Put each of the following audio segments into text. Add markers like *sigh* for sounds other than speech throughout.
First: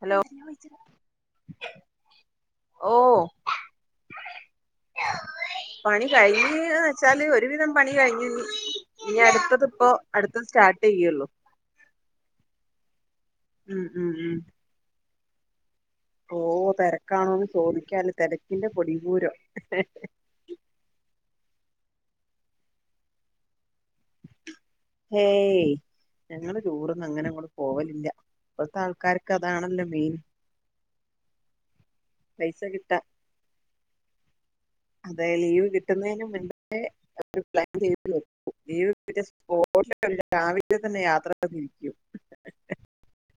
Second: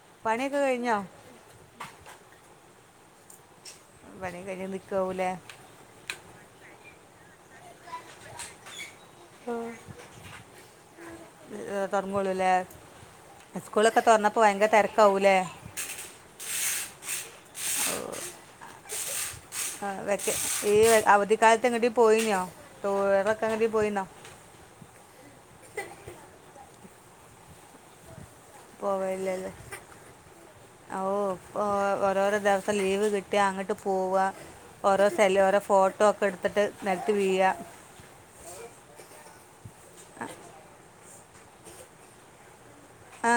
Hello പണിയൊക്കെ കഴിഞ്ഞോ ഓ പണി കഴിഞ്ഞു നിക്കാവൂലേ ചാല് ഒരുവിധം പണി കഴിഞ്ഞീ ഇനി അടുത്തത്പ്പോ അടുത്തത് സ്റ്റാർട്ട് ചെയ്യുള്ളു തുടങ്ങൂലേ സ്കൂളൊക്കെ തുറന്നപ്പോൾ ഭയങ്കര തെര ക്കാവൂലേ ഓ തിരക്കാണോന്ന് ചോദിക്കാല്ല തിരക്കിന്റെ പൊടിപൂരം ആ വെക്കെ ഈ അവധിക്കാല ങ്ങട്ടി പോയിന ട്ടുറൊക്കെ എങ്ങട്ടി പോയിന്നാ ഹേയ് ഞങ്ങള് ടുറൊന്നും അങ്ങനെ അങ്ങോട്ട പോവലില്ല ഇപ്പത്തെ ആൾക്കാർക്ക് പോവല്ലല്ലേ അതാണല്ലോ മെയിൻ ഓ ഓരോരോ പൈസ ദിവസം കിട്ടാ ലീവ് കിട്ടിയ അങ്ങോട്ട് പോവ അതെ ലീവ് കിട്ടുന്നതിന് മേ നിരത്തി വീഴുക പ്ലാൻ ചെയ്ത്ക്ക ലീവ് രാവില *unintelligible* ന്നെ യാത്ര പറരിക്കും ആ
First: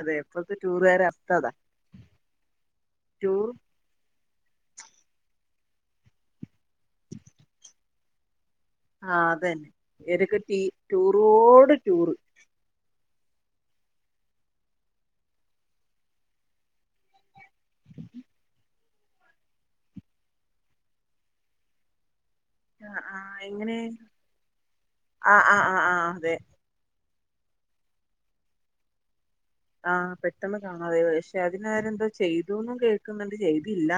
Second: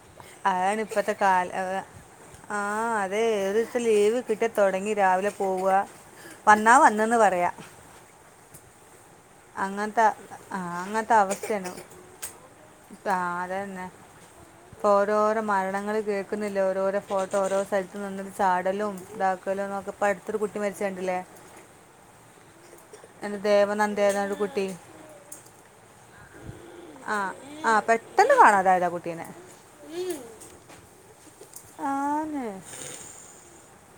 അതെ ഇപ്പത്തെ അതാണ് ടൂറുകാരെ ഇപ്പത്തെ അവസ്ഥ അതാ കാല ആഹ് അതെ ടൂർ ഏത് ലീവ് കിട്ടത്തൊടങ്ങി രാവിലെ പോവുക വന്നാ വന്നെന്ന് പറയാ ആഹ് അത തന്നെ ഏതൊക്കെ ട ആ ടൂറോട് ടൂറ് അത തന്നെ ഇപ്പൊ ഓരോരോ മരണങ്ങളൾ കേൾക്കുന്നില്ല ഓരോരോ ഫോ ഇ ഓരോ സ്ഥലത്തും നന്നൊരു ചാടലും ഇതാക്കലന്നൊക്കെപ്പ അടുത്തൊരു കുട്ടി മരിച്ചണ്ടല്ലേ ആ ആഹ് എങ്ങനെ കുട്ടി ആഹ് ആഹ് ആ് ആഹ് അതെ ആഹ് ആ പെട്ടെന്ന് കാണാതായതാ കുട്ടീനെ ആഹ് പെട്ടെന്ന് കാണാതയത പക്ഷെ അതിനരെ എന്തോ ആന്ന് ചെയ്തുന്നും കേൾക്കുന്നുണ്ട് ചെയ്തു ഇല്ല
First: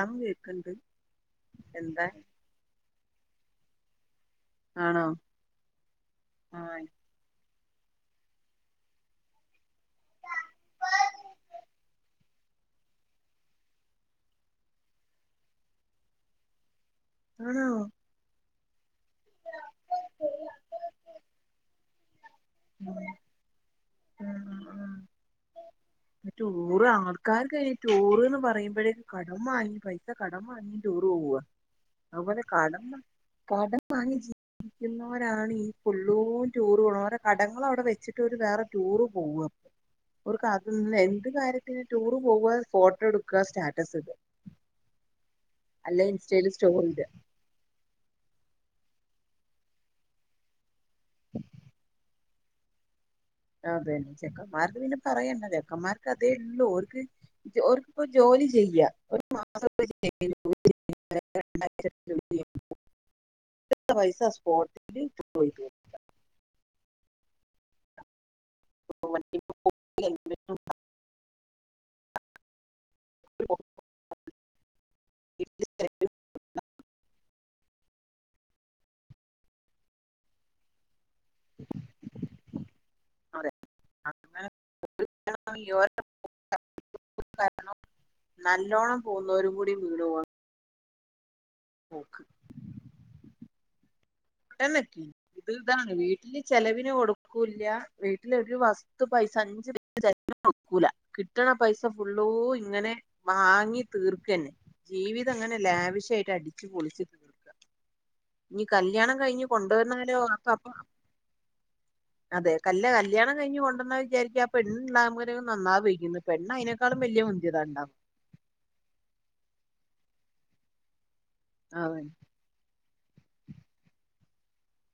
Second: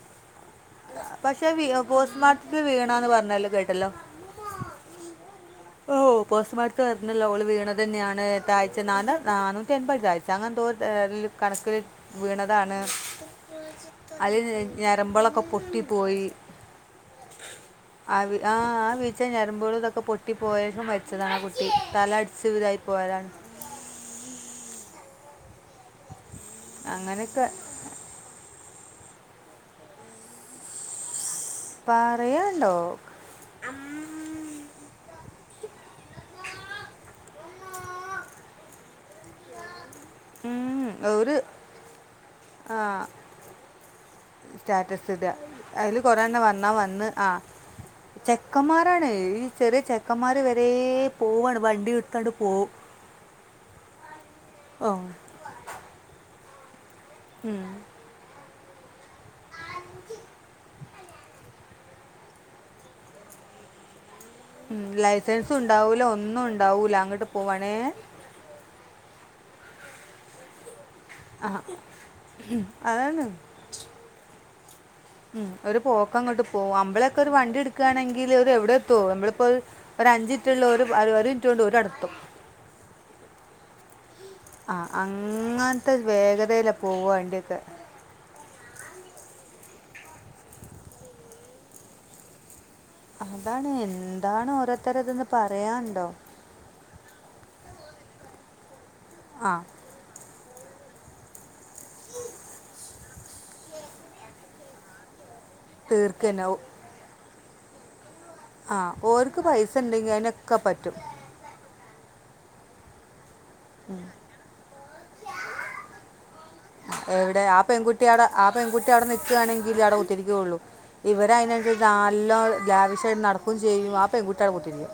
പക്ഷെ വി പോസ്റ്റ്മോർട്ടത്തിൽ വീണന്ന് പറഞ്ഞല്ലോ കേട്ട ഹലോ ആണോ ഓ പോസ്റ്റ് മാർട്ടം ആഹ് വരുന്നല്ലോ അവള് വീണ അത് തന്നെയാണ് എട്ടാഴ്ച ന നാനൂറ്റി എൺപത് ആഴ്ച അങ്ങനെന്തോ കണക്കില് വീണതാണ് അതി ഞരമ്പോളൊക്കെ പൊട്ടിപ്പോയി ആണോ ആ വീ- ആ ആ വീചെ ഞരമ്പുകളും തൊക്കെ പൊട്ടി പോയേഷം മരിച്ചതാണ് ആ കുട്ടി തല അടി സിവ് ലായി ആഹ് പോയതാണ് ആഹ് ടൂറ് അങ്ങനെയൊക്കെ ആൾക്കാർക്ക് ടൂറ്ന്ന് പറയുമ്പോഴേ കടം വാങ്ങി പൈസ കടം വാങ്ങി ടൂർ പോവ അതുപോലെ പറയണ്ടോ കടം കടം വാങ്ങി ജീവിക്കുന്നേരാണ് ഫുള്ളും ടൂർണ ഓരോ കടങ്ങള് അവിടെ വെച്ചിട്ട് വേറെ ടൂർ പോവ ഒരു ക ഉം, എന്ത് ഒരു കാര്യത്തിന് ടൂർ പോവാ ആ ഫോട്ടോ എട്ക്കാ സ്റ്റാറ്റസ് ഇടാ സ്റ്റാറ്റസ് ഇടുക അതിൽ അല്ലെ കുറേ എണ്ണം ഇൻസ്റ്റല് വന്നാൽ സ്റ്റോറി ഇടാ ആണ് ഈ ചെറിയ ചെക്കന്മാര് വരെ ഏ പോവാണ് വണ്ടി വിട്ട തടുപ്പോ അതെ *unintelligible* ചെക്കന്മാർക്ക് പിന്നെ പറയണ്ട ചെക്കന്മാർക്ക് അതെ ലോർക് *unintelligible* ജോലി ചെയ്യാ ഓല് *unintelligible* *unintelligible* മ് ലൈസൻസുണ്ടാവൂല ഒന്നും ണ്ടാവൂല അ ങ്ങട്ട് പോവണേ *unintelligible* അ അആണ് ഉം ഒര് പോക്കങ്ങട്ട് പോവും മ്മളോക്കെ ഒര് വണ്ടിട്‌ക്കാണെങ്കില് ഒവ്ടെത്തോ മ്മള്പ്പഹ് ഒരഞ്ചിൻറ്റ്ളോല് ഒരിന്റോണ്ട് ഓല് അവ്ടെത്തും റ ആ അങ്ങൻത്തെ വേഗതെല് പോവണ്ടെ പോവ്ന്നൊരും കൂടി വീണോവാണ് പോക്ക് അതാണെ *unintelligible* താണ് വീട്ടില് ചെലവിന് കൊടുക്കൂല്ലാ വീട്ടിലൊരു വസ് ത്തു പൈസ ആ അഞ്ച് പൈസ *unintelligible* കിട്ട്ണ പൈസ ഫുള്ളൂ ഇങ്ങനെ വാങ്ങി തീർക്കെന്നെ ജീവി തങ്ങനെ തീർക്ക് ലാവിഷായിട്ട് തന്നെ ഓ- അടിച്ച് പൊളിച്ച് ഇനി ആ കല്യാണം ഓര്ക്ക് കഴിഞ്ഞ് പയ്സണ്ടെങ്ങി കൊണ്ടുവന്നാലോ അയ്‌നോക്കെ പറ്റും അതേ അല്ല കല്ല്യാണ കയ്ഞ്ഞ് കൊണ്ടന്ന വിചാരിക്കും ആ പെണ്ണ് ഉണ്ടാവുമ്പൊരു നന്നാവുവായി ക്കുന്ന് പെണ്ണയ്‌നേക്കാലും വെല്ല്യ എവിടെ ആ മുന്തിയത് ഉണ്ടാവുക പെൺകുട്ടി അവിടെ ആ പെൺകുട്ടി ഇവരെ അനുസരിച്ചു നല്ല ലാവിഷാ നടക്കുകയും ചെയ്യും ആ പെൺകുട്ടിയവിടെ കുത്തിയിരിക്കും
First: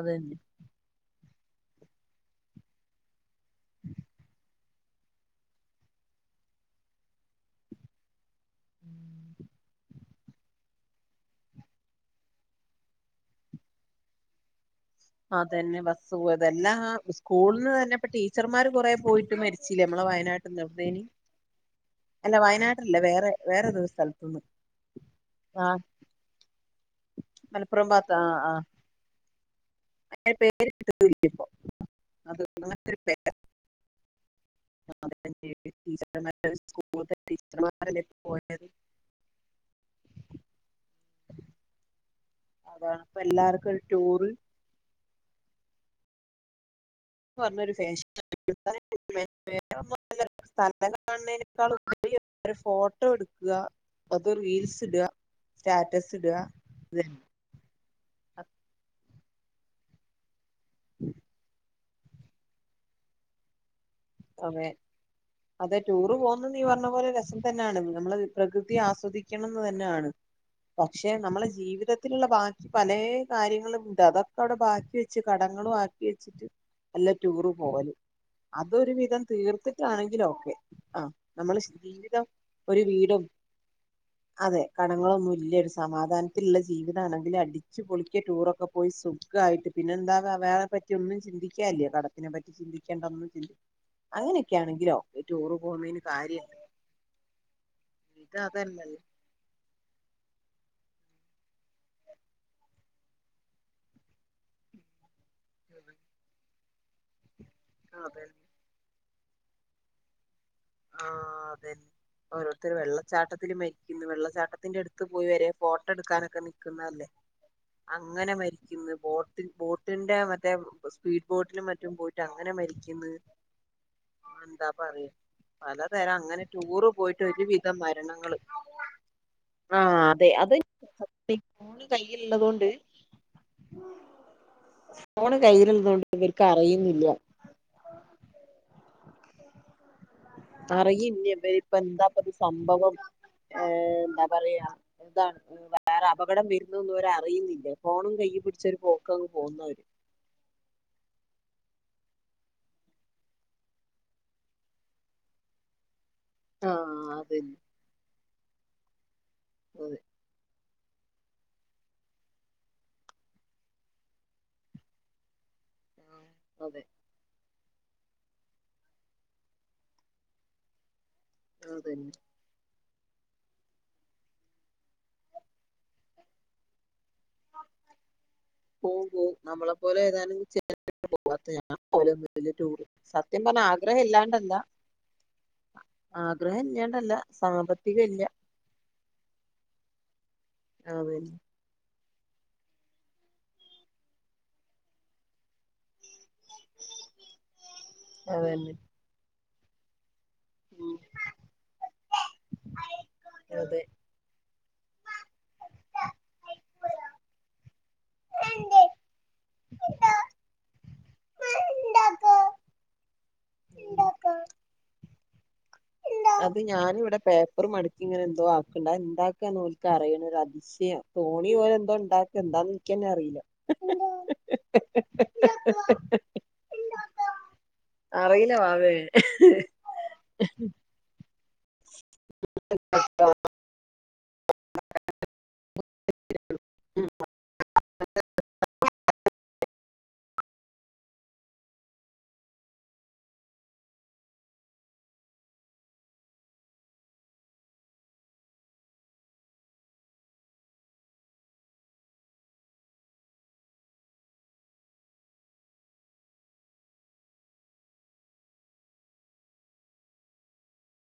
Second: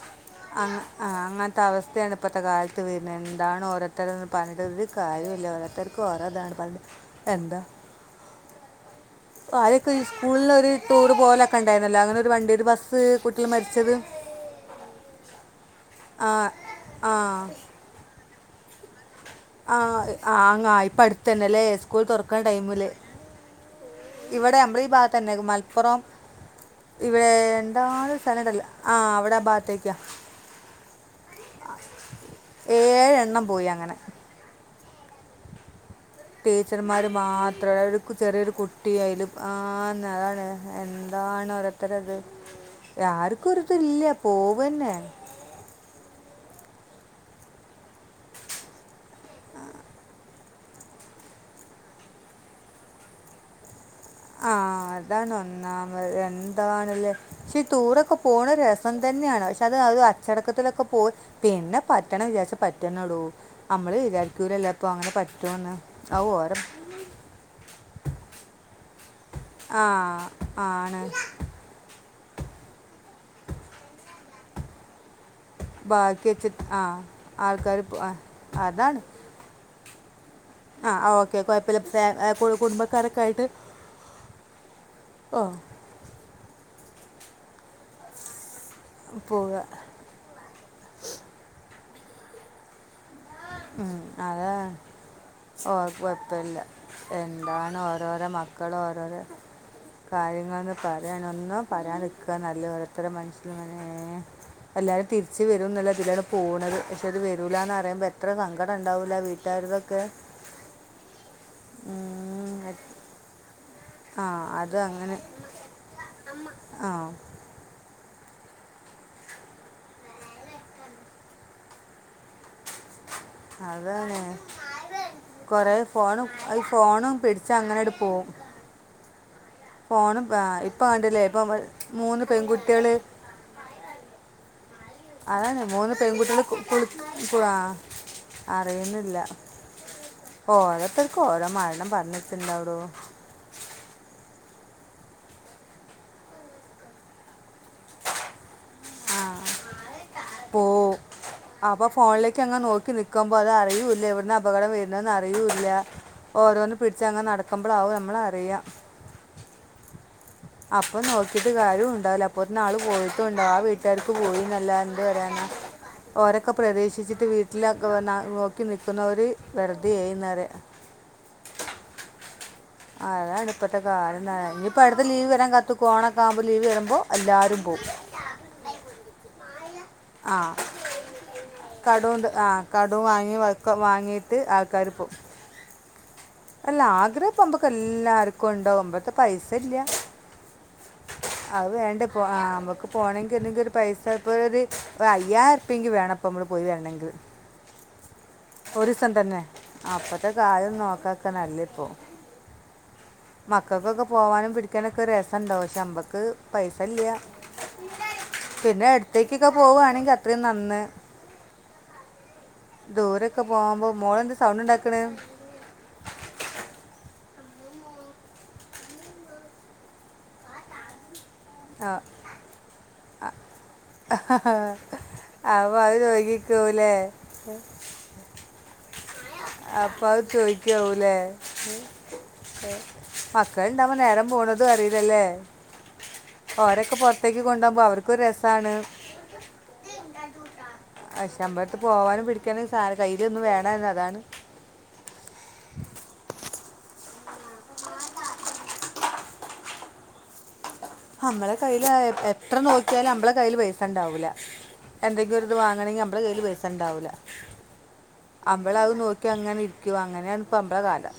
അതന്നെ ആഹ് ആഹ് അങ്ങനത്തെ അവസ്ഥയാണ് ഇപ്പത്തെ കാലത്ത് വര്ന്നെ ഇതാണ് ഓരോരുത്തരു പറഞ്ഞിട്ട് ഒര് കാര്യുല്ല ഓരോരുത്തർക്കും ഓരോ തെരക്കാണ് എന്താ ആദ്യക്കേ ഈ സ്കൂൾന്ന് ഒര് ടൂർ പോവലൊക്കെ ണ്ടായിരുന്നല്ലോ അങ്ങനൊരു വണ്ടി ഒരു ബസ് കുട്ടികള് മര്ച്ചത് അതന്നെ ബസ് പോയത് ആ *unintelligible* സ്കൂളിന്ന് തന്നെ *unintelligible* ടീച്ചർമാര് കൊറേ പോയി ആ ആ അങ്ങ് ഇപ്പോ അട്ത്തന്നെലേ സ്കൂൾ അല്ല തുറക്കുന്ന ടൈമില് വയനാട്ടിലല്ല വേറെ വേറേതോ സ്ഥലത്തുന്ന് ഇവടെ നമ്മളെ ഈ ഭാഗത്തന്നെ ആ മലപ്പുറം ഇവിടെ മലപ്പുറം എന്താണ് ഭാഗത്ത് ആ സ്ഥലം ഉണ്ടല്ലോ ആ അവിടെ ആ ഭാഗത്ത് പേര് ഇപ്പൊ അത് ഏഴെണ്ണം പോയി അങ്ങനെ സാധകം ചെയ്ത് ടീച്ചർമാര് മാത്രം അതായത് കു ചെറിയോരു പോയത് കുട്ടി ആയില് ആന്ന് അതാണ് എൻ എന്താണ് ഓരോര്ത്തരത് അതാണ് ഇപ്പ രാര്ക്കും എല്ലാർക്കും ഒരു ഒര്തില്ല ടൂറ് പോവന്നെ പ്പ അതൊരു ഫെഷനാരിക്കും *unintelligible* ഫോട്ടോ എടുക്കാ ആ അതാണ് ഒന്നാമത് ഇടുക എന്താണ്ലേ ഷേ ടൂറ് ഒക്കെ പോണത് രസം തന്നെയാണ് അത് അത് അച്ചടക്ക ത്തിലൊക്കെ പോയ്‌ പിന്നെ പറ്റണംന്ന് വിചാരിച്ചാ പറ്റന്നെടൂ അമ്മള് അതെ വിചാരിക്കൂലല്ലോ പ്പൊ അങ്ങനെ പറ്റോന്ന് അതെ ടൂറ് അത് പോകുന്നത് ഓരെ നീ പറഞ്ഞ പോലെ രസം തന്നെയാണ് നമ്മള് പ്രകൃതി ആസ്വദി ക്കണംന്ന്തന്നെ ആണ് ആണ് പക്ഷേ നമ്മളെ ജീവിത ത്തിലുള്ള ബാക്കി പലേ കാര്യങ്ങളുംണ്ട് അതൊക്കെ അവിടെ ബാക്കി വെ ച്ച് കടങ്ങളും ബാക്കി ആക്കിവച്ചിട്ട് വെച്ചിട്ട് ആ അല്ല ടൂറ് ആൾക്കാർ പോവല് അ അതാണ് ഇതൊരുവിധം തീർത്ത് ട്ടാണെങ്കിലാവും. ആ ഓക്കെ കൊയപ്പല്ല ഫെ എപ്പൊഴും ഒരു കുടുംബക്കാരൊക്കെ വീടും ആയിട്ട് ഓ ത്തിള്ള ജീവിതാണ് അതില് അടിച്ചു പൊളിക്ക ടൂറൊക്കെ പോയി സുഖായിട്ട് പോവുക പിന്നെന്താന്ന് വേറെപറ്റി ഒന്നും ചിന്തിക്കാൻല്ല്യാ കടത്തിനെ പറ്റി ചിന്തിക്കെണ്ട ഒന്നും ചി ഉം അതെ പോകുന്നതിന് കാര്യല്ല *unintelligible* എന്താണ് ഓരോരോ ഇത് മക്കള് അതല്ലല്ലോ ഓരോരോ കാര്യങ്ങള് പറയാനൊന്നും പറയാതിരിക്കാ നല്ലത് ഓരോരുത്തരുടെ മനസ്. *unintelligible* ച്ച് വരും എന്നുള്ള ഇതിലാണ് പോണത്. പഷേ അത് വേ രൂല ന്നറിയുമ്പേ അതന്നെ സങ്കടണ്ടാവുലെ ആ വീട്ടികാര്തൊക്കെ ആ തെ ഓരോര്ത്തര് എ- വെള്ളച്ചാട്ടത്തില് മരി ആ അത് വെള്ളച്ചാട്ടത്തിന്റെ അടുത്ത് അങ്ങനെ പോയി വരെ ഫോട്ടോ എടുക്കാനൊക്കെ ആ നിക്കുന്നല്ലേ. അങ്ങനെ മരിക്ക്ന്ന് ബോട്ട് ബോട്ടിന്റെ മറ്റേ സ്പീഡ് ബോട്ടിലും മറ്റും പോയിട്ട് അങ്ങനെ മരിക്ക്ന്ന് അതാണ്. കൊറെ പലതരം ഫോണും അങ്ങനെ ടൂറ് ഫോണും പോയിട്ട് ഒരുവിധം പിടിച്ചങ്ങനെ അട് പോവും മരണങ്ങള് ആഹ് ഫോണും അതെ അത് ഇപ്പ കണ്ടില്ലേ ഇപ്പം ഫോണ് മൂന്ന് കയ്യിലുള്ളതുകൊണ്ട് പെൺകുട്ടികള്. ഫോണ് അതാണ് മൂന്ന് കയ്യിലുള്ളതുകൊണ്ട് പെൺകുട്ടികൾ ഇവർക്ക് അറിയുന്നില്ല കുളി അറിയുന്ന ഇല്ല. അറിയന്നപ്പൊ എന്താ പറഞ്ഞിട്ടുണ്ടാവുള്ളൂ സംഭവം എന്ത പറയാ എന്താണ് വേറെ അപകടം വരുന്നന്ന്ര അറിയുന്നില്ലേ ഫോണും കയ് പിടിച്ചര് പോക്ക്ങ്ങ് പോകുന്നവര് പോ അപ്പൊ ഫോണിലേക്ക് അങ്ങ് നോക്കി നിക്കുമ്പോ അത് അറിൂല്ല എവിടന്ന് അപകടം വരുന്നന്ന് അറിയൂല്ല. ഓരോന്ന് പിടിച്ച്ച് ആഹ് അങ്ങ് അതന്നെ നടക്കുമ്പോൾകും നമ്മള അെയ അത അപ്പൊ നോക്കിട്ട് കാര്യം ഉണ്ടാവില്ല അപ്പത്ത ആള് പോയിട്ടും ഉണ്ടാവും ആ വീട്ടുകാർക്ക് പോയി നല്ല എന്ത് പറയാന. ഓരൊക്കെ അതെ പ്രതീശിച്ചിട്ട് വീട്ട ട്ടില നോക്കി നിക്കുന്നവര് വെറുതെന്നായി പറയാ. അഹ തന്നെ. അതാണ് ഇപ്പത്തെ കയം ഇനിയിപ്പോ അടുത്ത് ലീവ് വരാൻ കത്ത കോോണ ഒക്ക ആകുമ്പോ ലീവ് വരുമ്പോ പോ പോ നമ്മളെപ്പോലെ ആ ഏതാനും ചേ് പോവാത്ത കടവും ത- ആ ഞല ടൂറ് കടവും വാങ്ങി സത്യം പറഞ്ഞ വക്ക- ആഗ്രഹം വാങ്ങിയിട്ട് ഇല്ലാണ്ടല്ല. ആൾക്കാർ പോവും ആഗ്രഹം അല്ല ഇല്ലാണ്ടല്ല ആഗ്രഹപ്പ്പൊക്ക സാമ്പത്തികം ഇല്ല എല്ലാർക്കുംണ്ടാവകുമ്പഴത്തെ പൈസ ഇല്ല അതന്നെ അത് വേണ്ട നമുക്ക് പോകണമെങ്കിൽ എന്തെങ്കിൽ ഒരു പൈസ ഇപ്പോ ഒരു അയ്യായിരം ഉർപ്യങ്കി വേണം അപ്പ നമ്മള് പോയി വരണമെങ്കിൽ അതന്നെ ഒരുസം തന്നെ അപ്പൊത്തക ക്കാരും ഉം നോക്ക നല്ലിപ്പോ അതെ മക്കക്കൊക്കെ പോവാനും പിടി നൊക്കെ രസംണ്ടോ നമ്മക്ക് പൈസ ഇല്ല പിന്നെ അടുത്തേക്കൊക്കെ പോവുവാണെങ്കി അത്രയും നന്ന് ദൂരൊക്കെ പോകുമ്പോ മോള എന്ത് സൗണ്ട് ഉണ്ടാക്കണ് അത് ഞാനിവിടെ പേപ്പറും മടുക്കി ഇങ്ങനെ എന്തോ ആക്കണ്ട് അത് എന്താക്കാന്നോലിക്ക് അറിയണ ഒരു അതിശയ തോണി പോലെ ആ. എന്തോ ഉണ്ടാക്ക എന്താന്ന് എനിക്കന്നെ അറിയില്ല അപ്പോൾ അത് ചോദിക്കൂലേ അറിയില്ല വാവേ അപ്പ അത് ചോയ്ക്കാവൂലേ ഉം മക്കൾ ഉണ്ടാമ്പോ നേരം പോണതും അറിയില്ലല്ലേ ഓരൊക്കെ പൊർത്തേക്ക് കൊണ്ടോകുമ്പോ അവർക്ക് രസാണ് അമ്പലത്ത് പോവാനും പിടിക്കാനും സാധ കയ്യില ഒന്നും വേണന്ന് അതാണ് നമ്മളെ കയ്യിൽ എത്ര നോക്കിയാലും നമ്മളെ കൈൽ പൈസ ഉണ്ടാവൂല എന്തെങ്കിലും ഒരു ഇത് വാങ്ങണെങ്കിൽ നമ്മള കൈൽ പൈസണ്ടാവൂല്ല അമ്മള അത് നോക്കി അങ്ങനെ ഇരിക്കുവ അങ്ങനെയണ ഇപ്പളെ കാലം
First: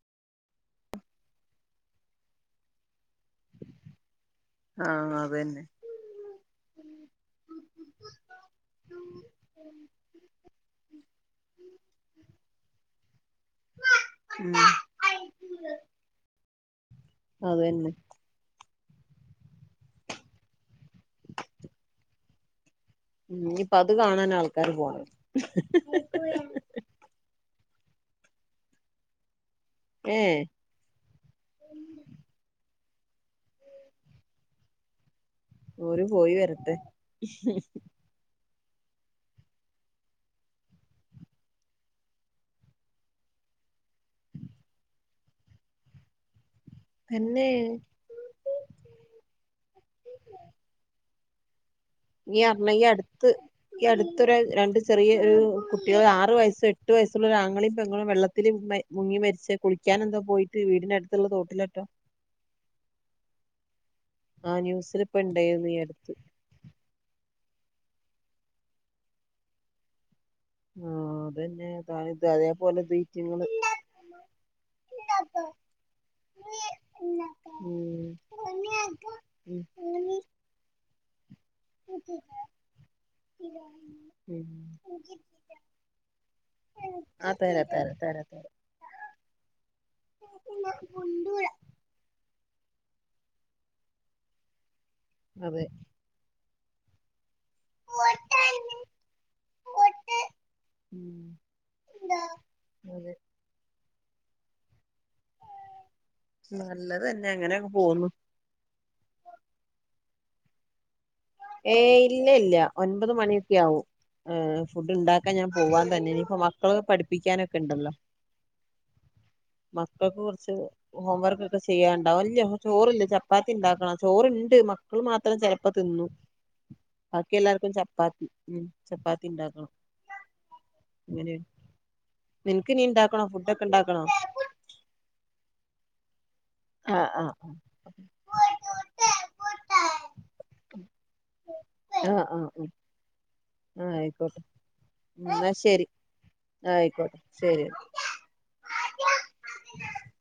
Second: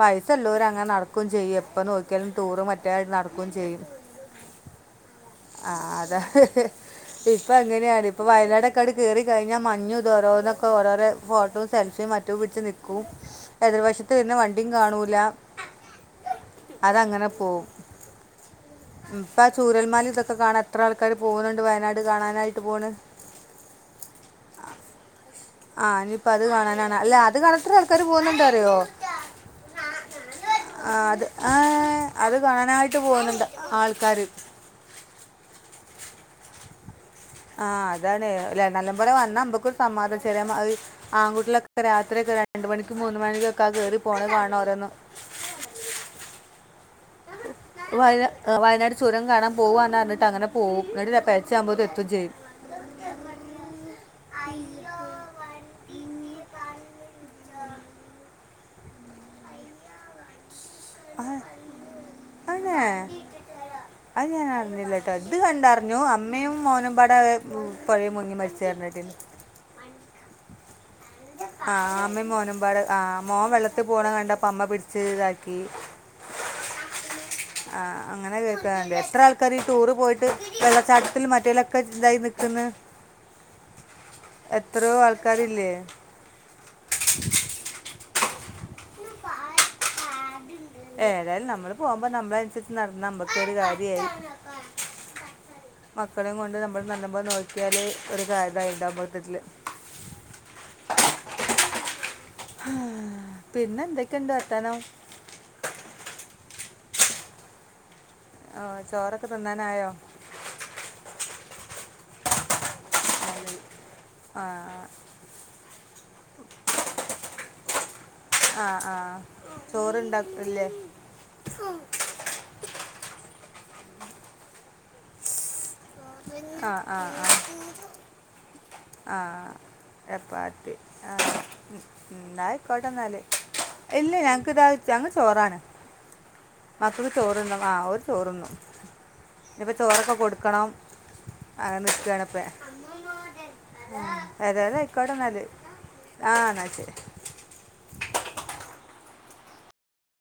പൈസള്ളവര് അങ്ങനെ നടക്കുകയും ചെയ്യും എപ്പ നോക്കിയാലും ടൂറ് മറ്റ ഒറ്റായി നടക്കോം ചെയ്യും ആഹ് അതന്നെ ആഹ് അതാ ഇപ്പൊ എങ്ങനെയാണ് ഇപ്പൊ വയനാടൊക്കെ അങ്ങട് കേറി കഴിഞ്ഞാൽ മഞ്ഞുത് ഓരോന്നൊക്കെ ഓരോരോ ഫോട്ടോ സെൽഫിയും മറ്റും പിടിച്ച് നക്കും എതിർവശത്ത് തന്നെ ഉം വണ്ടിയും കാണൂല അതങ്ങനെ പോവും അതന്നെ ഇപ്പ ആ ചൂരൽമാലി ഇതൊക്കെ കാണാൻ അത്ര ആൾക്കാര് പോകുന്നുണ്ട് വയനാട് കാണാനായിട്ട് പോണ് ഉം ഇപ്പൊ അത് കാണാൻ ആൾക്കാര് പോണം ആഹ് ഇനിയിപ്പ അത് കാണാനാണ് അല്ലെ അത് കാണ അത്ര ആൾക്കാർ പോന്നെന്താറിയോ? ഏഹ് ആ അത് ആഹ് അത് കാണായി വിട്ട് പോന്നുണ്ട് ആൾക്കാര് ഓര് പോയി വരട്ടെ ആഹ് അതാണ് ല നല്ല പോലെ വന്നാ മ്മക്കൊരു സമാ ചെറിയ ആ ആൺകുട്ടിലൊക്കെ രാത്രി ഒക്കെ രണ്ട് മണിക്ക് മൂന്ന് മണിക്കൊക്ക കേറി പോണ കാണണം ഓരോന്ന് തന്നെ വയനാ വയനാട് ചുരം കാണാൻ പോവാന്ന് പറിഞ്ഞിട്ട് അങ്ങനെ പോകും എന്നിട്ട് പേ ച മുദത്ത് ഈ അമ്മ അടുത്ത് ഈ അടുത്തൊരു രണ്ട് ചെറിയ ഒരു കു ആറ് വയസ്സ് എട്ട് വയസ്സുള്ള ഒരാങ്ങളും പെങ്ങളും വെള്ളത്തില് മ മുങ്ങി മരിച്ച് കുളിക്കാൻ എന്താ പോയി വീടിന് ആ, അടുത്തുള്ള തോട്ടിലാറ്റോ ആണേ അത് ഞാൻ അറിഞ്ഞില്ല ട്ടോ അത് ഇണ്ടായിരുന്നു ഈ കണ്ടറിഞ്ഞു അടുത്ത് അമ്മയും മോനും പട പുഴയി മുങ്ങി മരിച്ചരുന്നട്ടീ ആഹാ ആഹാ അമ്മയും മോനുമ്പാട് ആഹാ മോൻ വെള്ളത്തിൽ പോണ കണ്ടപ്പ അമ്മ പിടിച്ച് ഇതാക്കി ആ ഉം അങ്ങനെ കേക്കാറുണ്ട് എത്ര ആൾക്കാർ ഈ ടൂറ് പോയിട്ട് വെള്ളച്ചാട്ടത്തിൽ മറ്റേലൊക്കെ ഇതായി നിൽക്കുന്നു ഉം എത്രയോ ആൾക്കാരില്ലേ അതെ അതെ അതെ അതെ ന നമുക്ക് ഒരു കാര്യം ആയി അതെ മക്കളെയും കൊണ്ട് നമു *unintelligible* ഒരു കാർ ഉം ഡ്രൈവ് *inaudible* ഹ അതെ പിന്നെ എന്തൊക്ക എന്താണ് വർത്താനം നല്ലത് തന്നെ അങ്ങനെ അങ്ങ് പോകുന്നു ചോറ് ഒക്കേ തിന്നാറായോ ഏയ് ഇല്ലില്ലാ ഒമ്പതുമണി ഒക്കെ ആവും ആ മും ഫുഡ് ഉണ്ടാക്കാൻ ഞാൻ പോവാന്ന് അതിന് മക്കളെ പഠിപ്പിക്കാൻ ഒക്കേ ഒണ്ടല്ലോ ആ ആ മക്കക്ക് കുറച്ച് ചോറുണ്ടാക്കില്ലേ ഹോംവർക്ക് ഒക്കേ ചെയ്യാൻ ഉണ്ടാവും ല്ല്യാ ചോറില്ലാ ച ചപ്പാത്തി ഇണ്ടാക്കണം ചോറുണ്ട് മക്കള് മാത്രമേ ചിലപ്പോ തിന്നു ആ ആ ആ ഉം ആ ചപ്പാത്തി ഉണ്ടാക്കണം അപ്പാത്തി ആ അങ്ങനെ ന്നാ നിനക്ക് നീ ആയിക്കോട്ടെ എന്നാല് ഉണ്ടാക്കണോ ഫുഡൊക്കെ ഉണ്ടാക്കണോ ഇല്ല ഞങ്ങൾക്ക് ദാ ഞങ്ങ ചോറാണ് മക്കള് ചോറിന്നും ആഹ് ഓര് ചോറുന്നും ഇനി ഇപ്പോ ചോറൊക്കെ കൊടുക്കണം ആ ആഹ് ആഹ് നിക്കാണ് ഇപ്പെ ആഹ് ആഹ് ആഹ് ആയിക്കോട്ടെ എന്നാ ശരി ആ എന്നാൽ ശരി ആയിക്കോട്ടെ ശരി *unintelligible*